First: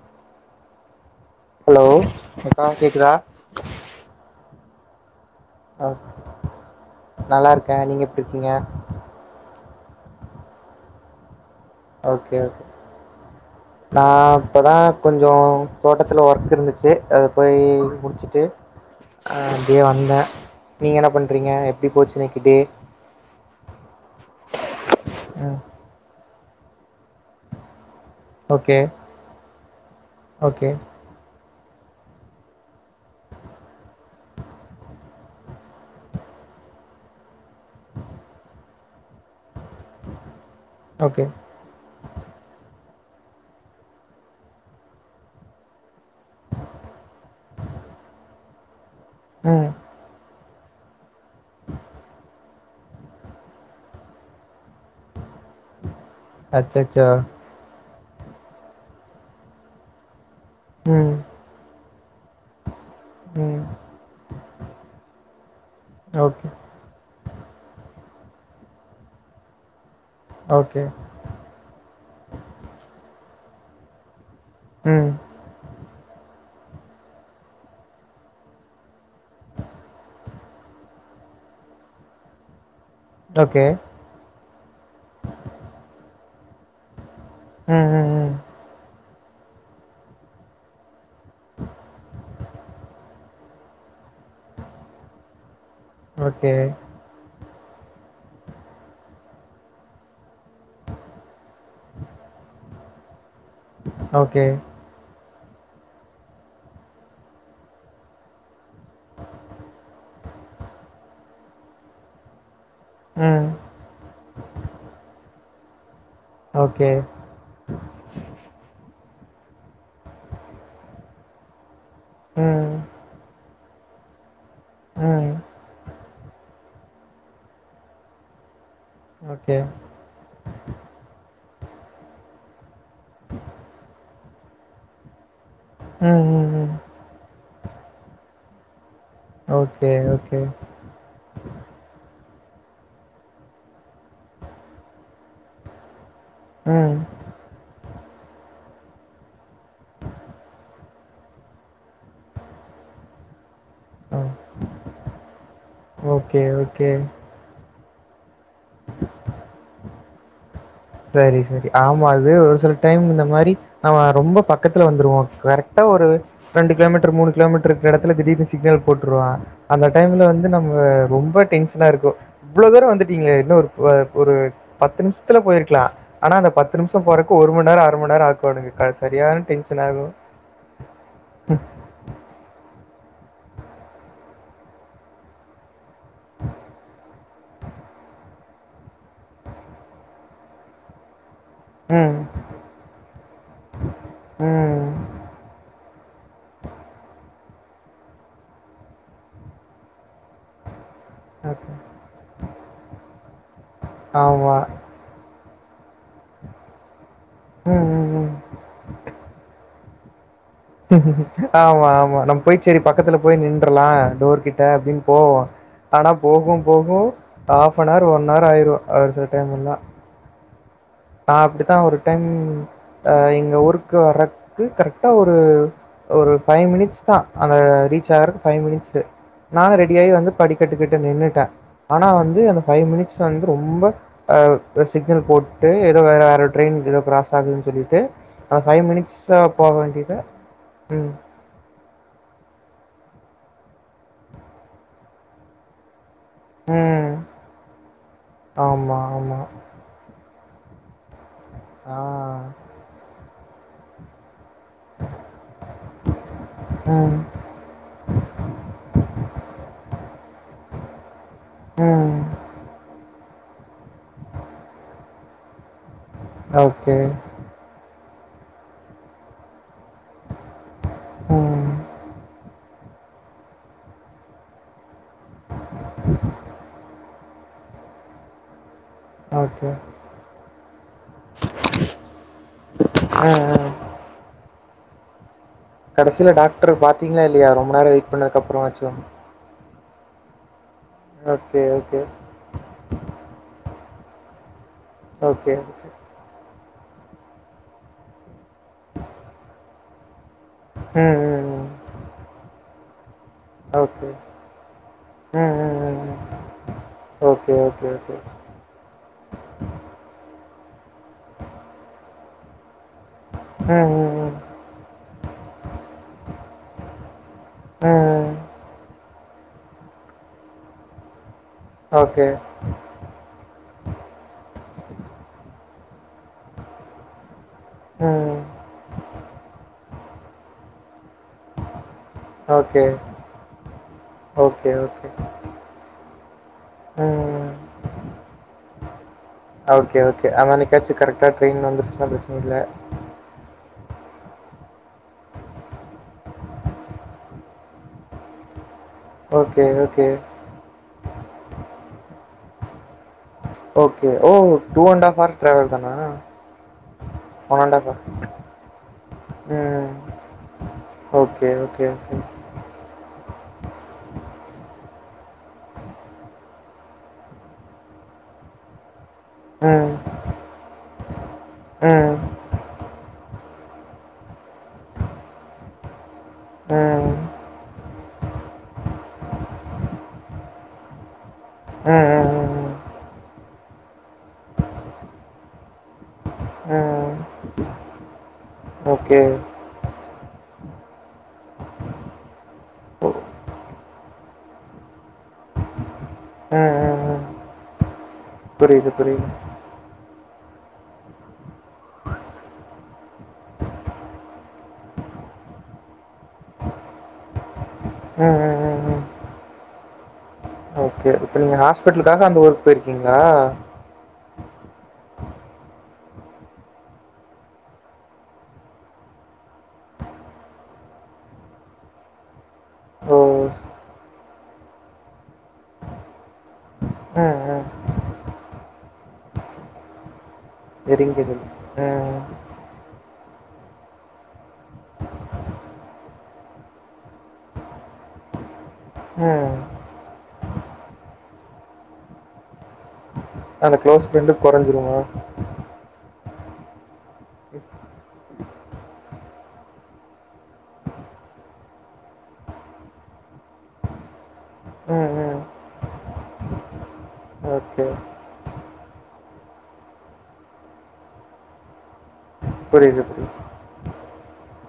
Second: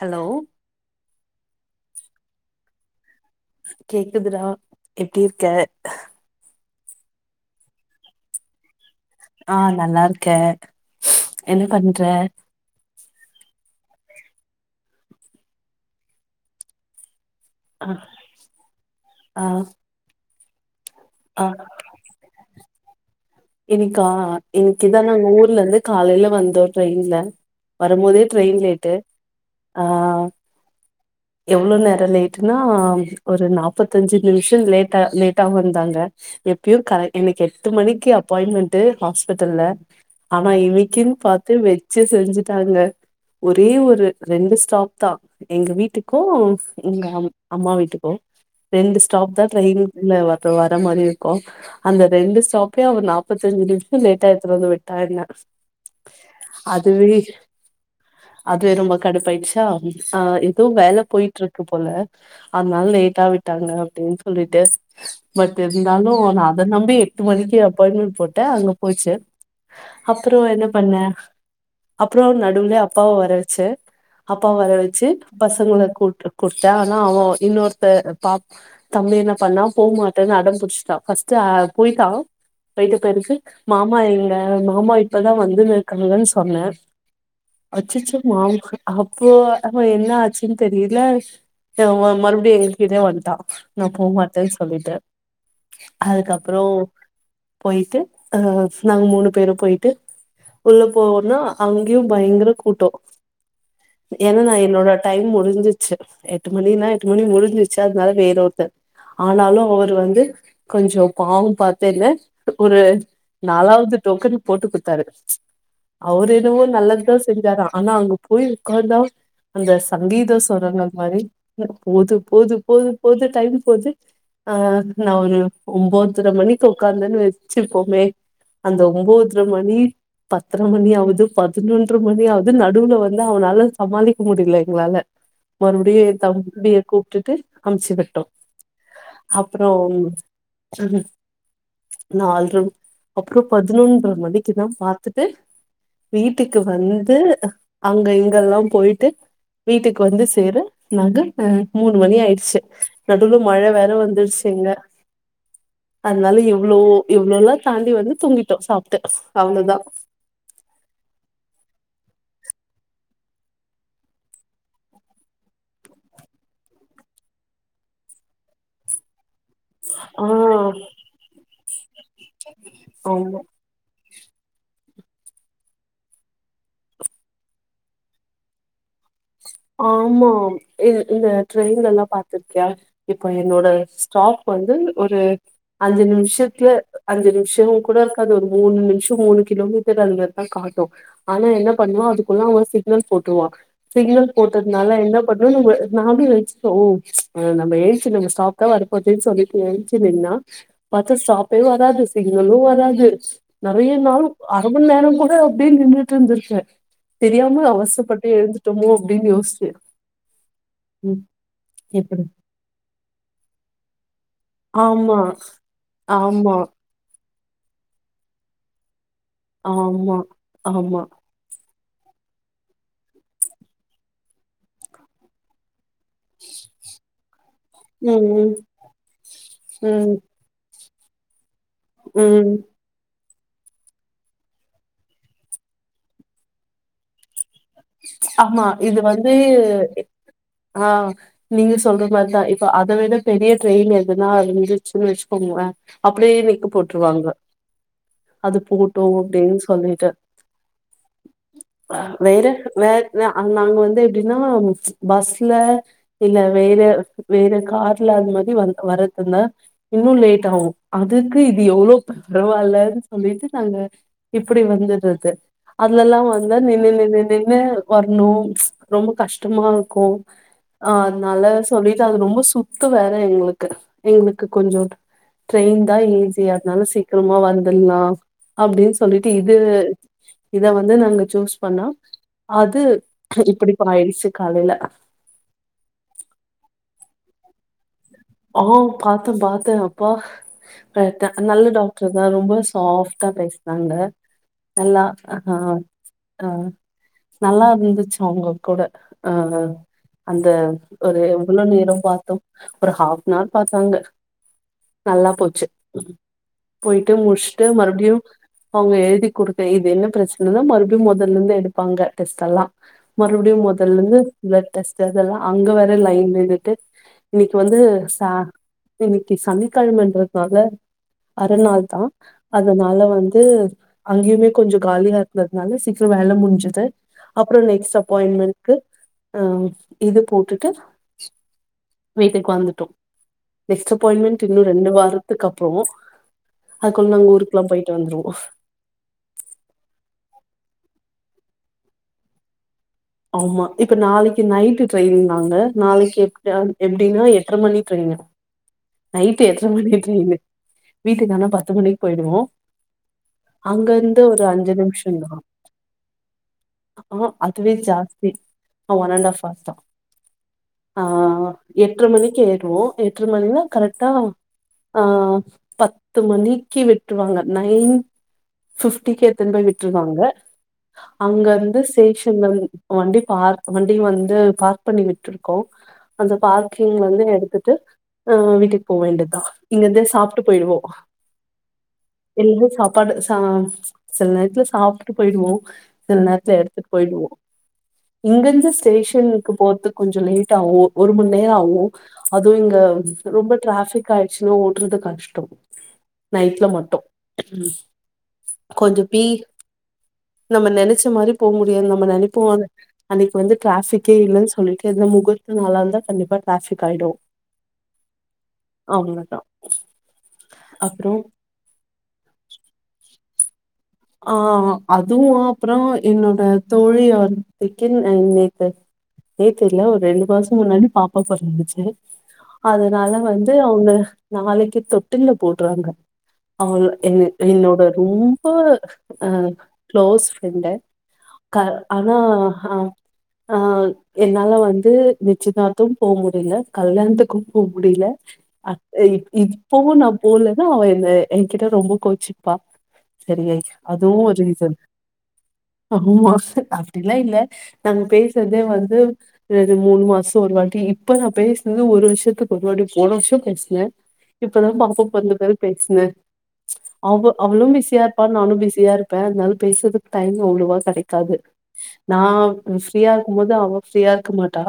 Hello hello அக்கா கேக்குதா கேக்குதுறா எப்டி இருக்க நல்லா இருக்கே நீங்க எப்டி இருக்கீங்க ஆ நல்லா இருக்கே என்ன பண்ணி ஓகே ஒகே நா இப்ப தா கொஞ்ச தோட்டத்தில ஒர்க் இருந்துச்சி அது போய் ஆ முடிச்சிட்டு ஆ அப்டியே வந்தே நீங்க என்ன பண்றீங்க எப் எப்டி போச்சி இன்னைக்கு டே இன்னிக்கா இன்னிக்கு தா நாங்க ஊர்ல ம் இருந்து காலையில வந்தோ ட்ரெயின்ல வரம்போதே ட்ரெயின் லேட்டு ஆ ஓக்கே எவ்ளோ நேரம் லேட்டுனா ஒரு நாப்பத்தஞ்சு நிமிஷோ லேட்டா லேட்டா வந்தாங்க எப்பயு கரெக்ட் எனக்கு எட்டு மணிக்கு அப்பாய்ண்ட்மென்ட்டு ஹாஸ்பிட்டல்ல ஆனா இன் கின் ஓகே பாத் து வச்சு செஞ்சுட்டாங்க ஒரே ஒரு ரெண்டு ஸ்டாப் தா எங்க வீட்டுக் கு எங்க அம் அம்மா வீட்டுக்கும் ரெண்டு ஸ்டாப் தா ம் ட்ரெயின் ல வந்து வர மாறி இருக்கும் அந்த ரெண்டு ஸ்டாப்லயே அவரு நாப் த்தஞ்சு நிமிஷம் லேட்டா எடுத்தினு வந்து விட்டா என்ன அச்சச்சோ அதுவே அதுவே ரொம்ப கடுப்பாயிடுச்சா ஆ எதுவு வேலை ம் போயிட் இருக்கு போல அதனால லேட் டா ம் விட்டாங்க அப்படின்னு சொல்லிட்டு பட் இருந்தாலு நா ஓகே அத நம்பி எட்டு மணிக்கு அப்பாயின்மென்ட் போட்டே அங்க போச்சு அப்றோ என்ன ஓகே பண்ண அப்றோ நடுவுலயே அப்பாவ வர வச்சே அப்பாவ வர வச்சு ம் பசங்கள கூப்ட்டு குடுத்தே ஆனா அவன் இன்னொருத்தே பாப் தம்பி என்ன பண்ணா போ மாட்டேன்னு அடம்புடிச்சுட்டா ஃபர்ஸ்ட்டு போயிட்டா போயிட்ட பிறகு ஓகே மாமா எங்க மாமா இப்பதா வந்துன்னு இருக்காங்கன்னு சொன்னே ம் ம் அச்சச்சோ ம் மாமா அப்போ அவன் என்ன ஆச்சுன்னு தெரியல அவன் மறுபடியு எங்கக்கிட்டயே வன்ட்டான் நா போ மாட்டேன்னு சொல்லிட்டு ஓகே அதுக்கப்றோ போயிட்டு அ நாங்க மூணு பேரும் போயிட்டு உள்ள போவோன்னா அங்கையு பயங்கர கூட்டோ ஏன்னா ஓகே நா என்னோட டைம் முடிஞ்சிச்சு எட்டு மணினா எட்டு மணி முடிஞ்சிச்சு அதனால வேற ஒருத்தர் ஆனாலு அவரு வந்து கொஞ்சோ பாவம் பாத்து என்ன ஒரு ம் நாலாவது டோக்கன் போட்டு குடுத்தாரு அவரு என்னவோ ஓகே நல்லது தா செஞ்சாரா ஆனா அங்க போய் உக்காந்த அந்த சங்கீத சொரங்கள் மாறி போது போது ம் போது போது டைம் போது அ நா ம் ஒரு ஒம்போதரை மணிக்கு உக்காந்தன்னு வச்சுப்போமே அந்த ஒம்போதரை ஓகே மணி பத்தரை மணியாவது பதினொன்றை மணியாவது நடுவுல வந்து அவனால சமாளிக்க முடியல எங்களால மறுபடியு என் ம் ம் ம் தம்பிய கூப்ட்டுட்டு அமுச்சி விட்டோ அப்பறோ ஓகே, ம் ஓகே. ம் நால் ரவுண் அப்றோ பதினொன்றரை மணிக்குதா பாத்துட்டு வீட்டுக்கு ம். வந்து அங்க இங்கெல்லா போயிட்டு வீட்டுக்கு வந்து சேர நாங்க அ மூணு மணி ஆயிடுச்சு நடுவுல மழை வேற அ. வந்துருச்சுங்க அதனால ஓகே, இவ்ளோ ஓகே. இவ்ளோல்லா தாண்டி வந்து தூங்கிட்டோ சாப்ட்டு அவ்ளோதா சரி சரி ஆமா அது ஒரு சில டைம் இந்த மாறி நம்ம ரொம்ப பக்கத்துல வந்துருவோ கரெக்டா ஒரு ரெண்டு கிலோமீட்டர் மூணு கிலோமீட்டரு இருக்குற எடத்துல திடீர்னு சிக்னல் போட்ருவா அந்த ஆ டைம்ல வந்து நம்ம ரொம்ப டென்ஷனா இருக்கும் இவ்ளோ தூரம் ஆமா வந்துட்டீங்களே இன்னும் ஒரு வ ஒரு பத்து நிமிஷத்துல போயிருக் லா ஆனா அந்த பத்து நிமிஷோ போறக்கு ஒரு மண் நேரம் அரை மண் நேரம் ஆக்குவானுங்க க்க சரியான டென்ஷன் ஆகும். ஆமாம் இது இந்த ட்ரெயின் எல்லா பாத்திருக்கியா இப்ப என்னோட ஸ்டாப் வந்து ஒரு அஞ்சு நிமிஷத்துல அஞ்சு நிமிஷோங் கூட அது ஒரு மூணு நிமிஷொ மூணு கிலோமீட்டர் அதுமாரி தா காட்டோ ஆனா என்னப் பண்ணுவா ம், அதுக்குள்ள அவெ சிக்னல் போட்ருடுவா சிக்னல் போட்டத்னால ம். அத்னால என்ன பண்ணூவோ நம்பள நாமளே வெச்சுக்குவோ ஓ நம்ம எழுஞ்சி நம்ப சாப்டா போதே சொல்லிட்டு எழுஞ்சி நின்னா பார்த்தா ஸ்டாப்பே ஓகே. வராது சிக்னலூ வராது நெறய நாள் ஆமா. அர மண் நேரங் கூட அப்டியே நின்னுட் இருந்திருக்கே தெரியாம ம், ம், அவசரப்பட்டு ம். எழுந்துட்டோமோ அப்டின்னு யோஸ்ச்சே ஆமா ஆமா நம்ம போயி சேரி பக்கத்துல போய் நின்றலா டோர் கிட் ட அப்டின் ஆமா, போவோ ஆனா ஆமா, போகூ போகூ ஆஃப்னர் ஒன் அவர் ஆயிரூ ஒரு சில ஆம்மா ஆம்மா நா அப்டித்தா ஒரு டைம் அ எங்க ஊருக்கு வர்றக்கு கரெக்டா ஒரு ஒரு ஃபைவ் மினிட்ஸ் தா அத ரீச் ஆகறக்கு ம், ம், ஃபைவ் மினிட்ஸூ நானு ரெடியாயி ம், வந்து படிக் கேட்டுக் கிட்ட நின்னுட்டே ஆனா வந்து ம். அந்த ஃபைவ் மினிட்ஸ் வந்து ரொம்ப அ சிக்னல் போட் டு ஏதோ வேற வேற ட்ரெயின் ஏதோ கிராஸ் ஆகுத் சொல்லிட்டு அத ஆமா. ஃபைவ் இது வந்து மினிட்ஸா போக வேண்டியத ஆ ம் நீங்க சொல்ற மோரிதா இப்போ அத விட பெரிய ட்ரெயின் எதுனா இருந்துச்சுன்னு வச்சிக்கோங்களே அப்டியே நிக்க ம். போட்டுருவாங்க அது ஆமா, போவ்ட்டோ ஆமா. அப்டின் சொல்லிட்டு ஆ. வேற வேற நா அங் நாங் வந்து எப்டின்னா பஸ்ல இல்ல வேற ம். வேற கார் ல அந்த மாரி வந் வரதுன்னா இன்னூ லேட் ஆவூ அதுக்கு இது எவ்ளோ ம். பரவால்ல ல்லேன் சொல்லிட்டு நாங்க இப்டி வந்துட்றது அதுல எல்லா வந்தா நின்னு ஓகே. நின்னு ன்னு வரணோ ரொம்ப கஷ்டமா க்கோ அ அத்னால ம். சொல்லிட்டு அது ரொம்ப சு த்து வேற எங்களுக்கு எங்களுக்கு கொஞ்சோ ட்ரெயின் தா ஈஸியா அத்னால சீ க்கிரமா வந்துல்லா அப்டின்னு சொல்லிட்டு இது ஓகே. இத வந்து நாங்க சூஸ் பண்ணா அது ம், ம். இப்டிப் பாயிடுச்சி காலைல கடைசில டாக்டரு பாத்தீங்களா இல்லியா ரொம்ப நேர வெயிட் அ பண்ணதுக்கப்புறமாச்சும். பாத்தே பாத்தே அப்பா கரெக்ட் தா ஓகே, நல்ல ஓகே. டாக்டர் தா ரொம்ப சாஃப்டா பேஸ்னாங்க நல்லா அ ஓகே, ஓகே. அ நல்லா இருந்துச்சு அவுங்க கூட அ அ அந்த ம், ஒரு ம், எவ்ளோ ம். நேரோ பாத்தோ ஒரு ஹாப்னவர் பாத்தாங்க ஓகே. நல்லா ம், போச்சு ம், ம், ம். போயிட்டு ஓகே, முட்ஷ்ட்டு ஓகே, மறுபடியூ ஓகே. அவுங்க எழுதி குடுக்க இது என்ன பிரச்சனைன்னா மறுபடியூ முதல்ல இருந்தே எடுப்பாங்க டெஸ்ட் எல்லா மறுபடியூ ம், முதல்ல இருந்து ம், ம். பிளட் டெஸ்ட் அதெல்லா அங்க வேற லைன்ல நின்னுட்டு இன்னிக்கு வந்து ம், ச ம். இன்னிக்கு சனிக் கெழமன்றதுனால அர நாள் தா ஓகே. அதனால வந்து அங்கேயுமே கொஞ்ச காலியா இருந்ததுனால சீக்கிர வேல முடிஞ்சுது அப்புறோ நெக்ஸ்ட் அப்பாயின்ட் ம். மெண்ட்கு ஆ இது போட்டுட்டு வீட்டுக்கு ஓகே. வந்துட்டோ நெக்ஸ்ட் அப்பாயின்மெண்ட் இன்னு ஓகே, ரெண்டு ஓகே. வாரத்துக்கு அப்புறோ அதுக்குள்ள நாங்க ஊருக்கெல்லா போயிட்டு வந்துருவோ ஒகே ஓகே அத்தன்கியாச்சூ கரெக்டா ட்ரெயின் வந்துருச்சுன்னா பிரச்சன இல்ல ஆமா இப்ப நாளைக்கு நைட் ட்ரெயினு நாங்க நாளைக்கி எப்ட எப்டினா எட்ற மணி ட்ரெயினு நைட்டு ஓகே, எட்டரை மணிக்கு ஓகே. ட்ரெயினூ வீட்டுக்கு ஆனா பத்து மணிக்கு போயிடுவோ ஓகே. அங்கிருந்து ஓ! ஒரு அஞ்சு நிமிஷோ ஹவர் தா டிராவல் தானா? அதுவே ஜா ஹவர். ஸ்த்தி அ ஒன் அன்ட் ஆப் ஹவர் தா ம். அ ஓகே, ஓகே, எட்ரை ஓகே. மணிக் கி ஏறிடுவோ எட்ரை மணிலா கரெக்ட்டா அ பத்து மணிக்கு விட்டுருவாங்க நை பிஃப்டிக்கே எத்துனு போய் ம். விட்ருவாங்க அங்க வந்து ம். சேஷன் வந் து பார் வண்டி வந்து பார்க் பண்ணி விட்ருக்கோ அந்த ம். பார்க்கிங் ம். வந்து எடுத்துட்டு ஆ வீட்டுக்கு போ வேண்டியதுதா இங்கிருந்து சாப்ட்டு போய்டுவோ ம். எல்லு ம். சாப் பாடு ச சில நேரத்துல சாப்ட்டு போயிடுவோ சில நேரத்துல எடுத்துட்டு ம். போயிடுவோ இங்கெருந்து ஓகே. ஸ்டேஷனுக்கு போரத்க்கு கொஞ்ச லேட் ஆகு ஒரு மண் நேர ஆகு அதுவே இங்க ரொம்ப டிராஃபிக் ஆய்ச்சுனா ஓட்றது கஷ்ட நைட்ல ம். மட்டு ம். ம் புரியுது, கொஞ்ச புரியுது. பீப் நம்ம நெனச்ச மாரி போக முடியாது நம்ம நெனப் போல அன்னைக்கி வந்து ட்ராஃபிக்கே இல்லனு சொல்லிட்டு எது முகூரத்த நாளா இருந்தா கண்டிப்பா ட்ராபிக் ஆய்டு அ அ அ அ அவங்க தா ஓகே இப்ப நீங்க ஹாஸ்பிட்டலுக்காக அந்த ஊர்க் போயிருக்கீங்களா ஆ அதுவு அப்பறோ என்னோட தோழி [unintelligible] நேத்து இல்ல ஒரு ரெண்டு மாச முன்னாடி பாப்பா பொறந்துச்சு அதனால ஓ! வந்து அவுங்க நாளைக்கி தொட்டில்ல போட்ருவாங்க அவள் எ என் ம். ம். என்னோட ரொம்ப அ க்ளோஸ் ஃப்ரெண்ட் எரிந்தது. ஆனா ம். ஆ அ என்னால வந்து நிச்சயதார்த்தம் போ முடியல கல்யாணத்துக்கு போமுடியல ஆ இப் ம். இப்பவு நா போலனா அவ எ என்கிட்ட ரொம்ப கோச்சிப்பா சரியா அந்த க்ளோஸ் அதுவு ஒரு ஃப்ரெண்டுக்கு ரீசன் கொறஞ்சிருமா? ஆமா அப்டிலா இல்ல ம். நாங்க பேசுறதே வந்து து மூணு மாச ஒரு வாட்டி இப்ப நா பேசினது ஒரு வருஷத்துக்கு ஒரு வாட்டி போன வருஷ பேசுனே இப்பதா பாப்பா பொறந்த ம். பெறகு பேசுனே அவ அவளும் ஓகே. பிசியா இருப்பா நானும் பிசி பிசியா இருப்பே அதனால பேசுறதுக்கு டைம் அவ்ளவா கெடைக்காது நா நீ புரியுது, ஃப்ரீயா புரியுது. இருக்கும் போது அவ ஃப்ரீயா இருக்க மாட்டா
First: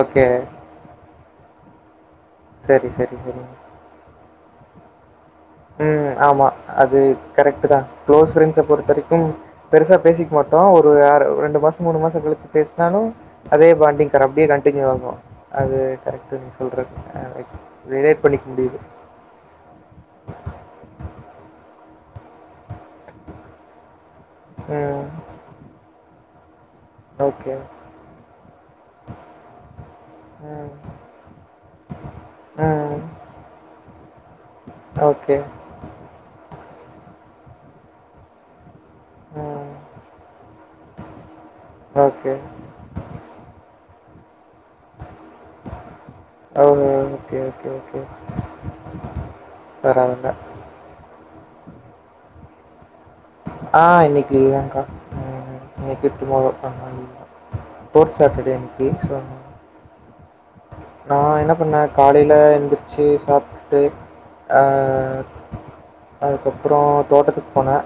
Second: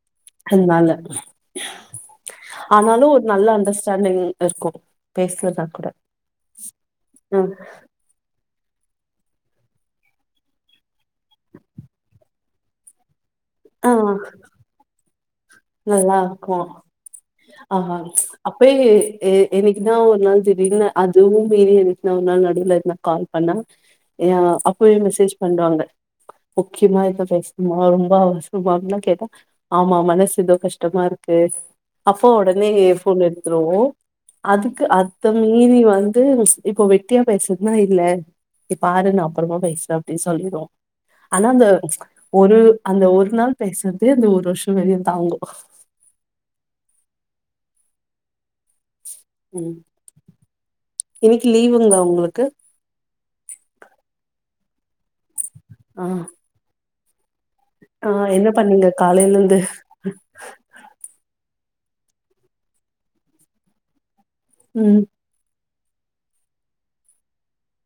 ஓகே நாங்க சரி, ஆனாலு சரி, ஒரு சரிங்க. நல்ல அண்டர்ஸ்டாண்டிங் இருக்கு பேசல தா ம் ஆமா அது கரெக்ட்டுதா க்ளோஸ் ப்ரெண்ட்ஸ் பொறுத்த வரைக்கு பெருசா பேசிக்க மாட்டோ ஒரு ஆர் ரெண்டு மாச மூணு மாச கழிச்சு பேசினாலு அதே ஆ பாண்டிங் கா அப்டியே கண்டனியூ ஆகு அது கரெக்ட்டுதா நீ சொல்றது ஆ ரை ஆமாம் அப்போ ஏ எ எனக்குதா ஒரு நாள் திடிரென அதுவு மீறி எனக்குனா ஒரு நாள் நடுலனா கால் பண்ணா ஏ அப்யே ம். மெசேஜ் பண்வாங்க முக்கியமா எப்ப ஓகே. பேசணுமா ரொம்ப அவச இதுமார்லா கேட்டா ஆமா மனசு எதோ ம். கஷ்டமா இருக்கு அப்பா ஒடனே ம். போன் எடுத்துருவோ அதுக்கு அத ஓகே. மீறி வந்து இது இப்போ வெட்டியா பேசுறதுன்னா இல்ல இ பாரு நா அப்பறமா ம். பேசுறே அப்டினு சொல்லிடுவா ஆனா அந்த ஓகே. ஒரு அந்த ஒரு நாள் பேசுறது அந்த ஒரு வருஷம் வெளிய தாங்கு ஓகே ஓகே ஓகே ம் பரவால்ல. இன்னிக்கு லீவுங்களா ஒங்களுக்கு ஆ இன்னிக்கு லீவு தாங்கா ஆ. அ [unintelligible] ஃபோர்த் சாட்டர்டே இன்னிக்கி சோ வந்து நா என்ன பண்ணே காலையில எந்திரிச்சு சாப்டுட்டு ஆ ம், அதுக்கப்புறோ தோட்டத்துக்கு போனே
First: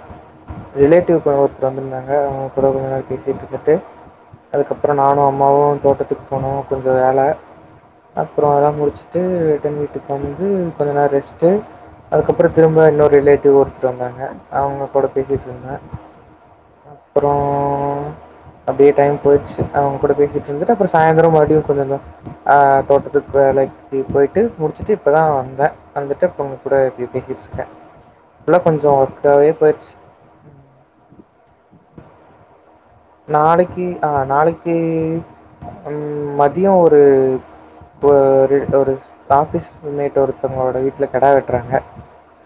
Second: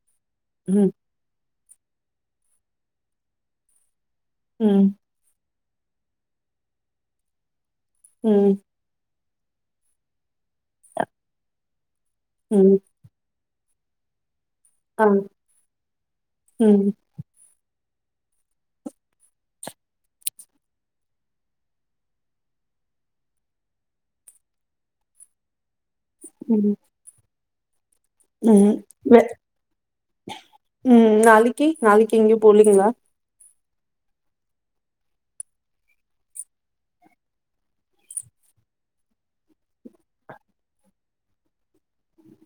ம், ரிலேட்டிவ் [unintelligible] வந்துருந்தாங்க அவங்க கூட கொஞ்ச நேரோ பேசிட்ருந்துட்டு அதுக்கப்புறோ ம், நானு அம்மாவு தோட்டத்துக் போனோ கொஞ்சோ வேல அப்புற ம், அதெல்லா முடிச்சிட்டு ரிட்டர்ன் வீட்டுக்கு வந்து கொஞ்ச நேரோ ரெஸ்ட்டு அதுக்கப்புறோ ம். திரும்ப இன்னொரு ரிலேட்டிவ் ஒருத்தர் வந்தாங்க அவங்க ஆ, கூட பேசிட்ருந்தே ம், அப்றோ அப்டியே டைம் போயிட்ச்சு அவங்க கூட பேசிட்ருந்துட்டு அப்றோ சாயந்தரோ மறுபடியு கொஞ்ச ஆ தோட்டத்துக்கு வேலைக்கு போயிட்டு முடிச்சிட்டு இப்பதா வந்த வந்துட்டு இப்ப ம், உங்க கூட இப்டி பேசிட்ருக்கே ம் வே ம் நாளைக்கி நாளைக்கி எங்கேயு போலிங்ளா நாளைக்கு ஆ நாளைக்கு ம் மதியோ ஒரு ஒரு ஒரு ஆஃபீஸ் மேட்டு ஒருத்தவங்களோட வீட்ல கடா வெட்றாங்க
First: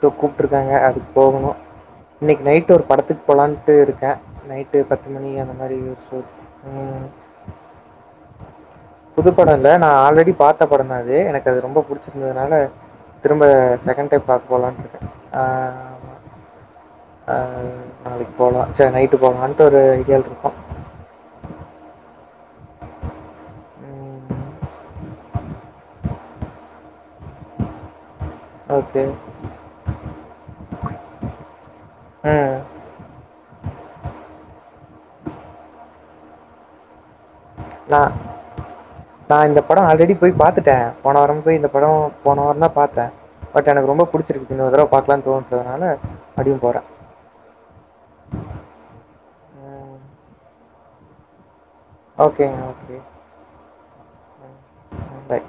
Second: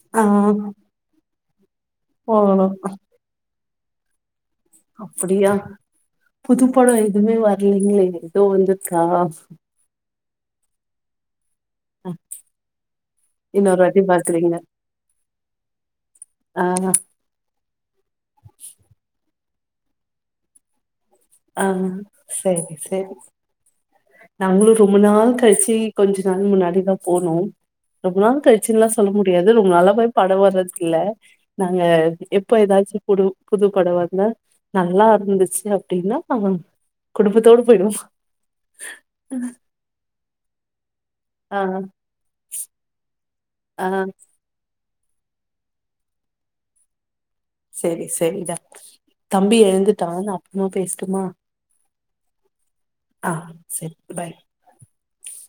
சோ ஆ கூப்டுருக்காங்க அதுக்கு போகணு இன்னைக்கு நைட் போகணும். ஒரு படத்துக்கு போலாட்டுருக்கே நைட்டு மூனு மணி அந்த அப்படியா? மாரி ஷோக்கு புது படம் ம் எதுவுமே வரலைங்களே! ஏதோ வந்திருக்கா? புதுப்பட அது நா ஆல்ரெடி பாத்த படந்தா அது எனக்கு அது ரொம்ப அ புடிச்சிருந்ததுனால திரும்ப இன்னொரு வாட்டி செகண்ட் டைம் பாக்க பாக்குறீங்க. போலான்ட்ருக்கே ஆ ஆ நாளைக்கு போலா ச்சே நைட்டு போகலான்ட்டு ஒரு ஐடியால இருக்கோ ஆ செரி செரி ம். நாங்களு ரொம்ப நாள் கழிச்சு கொஞ்ச நாள் முன்னாடிதா போனோ ரொம்ப நாள் கழச்சின்ல்லா ஓகே. சொல்ல முடியாது ரொம்பனாலாவே படோ வர்றது இல்ல நாங்க எப்ப ம். ஏதாச்சு போடு புது படோ வந்தா நல்லா இருந்துச்சு அப்டின்னா அவ குடும்பத்தோட போயிடுவோ நா நா இந்த படோ ஆல்ரெடி போயி பாத்துட்டே போன வாரோ போயி ஆ இந்த படோ போன வாரோந்தா பாத்தே பட் ஆ எனக்கு ரொம்ப புடிச்சிருக்கு இன்னொரு தடவ பாக்கலான்னு தோணுறதுனால மறுபடியு போறே செரி செரிடா தம்பி ம். எழுந்துட்டா நா அப்றமா பேசட்டுமா ஓகேங்க ஓகேங்க ஆ செரி பாய் பாய்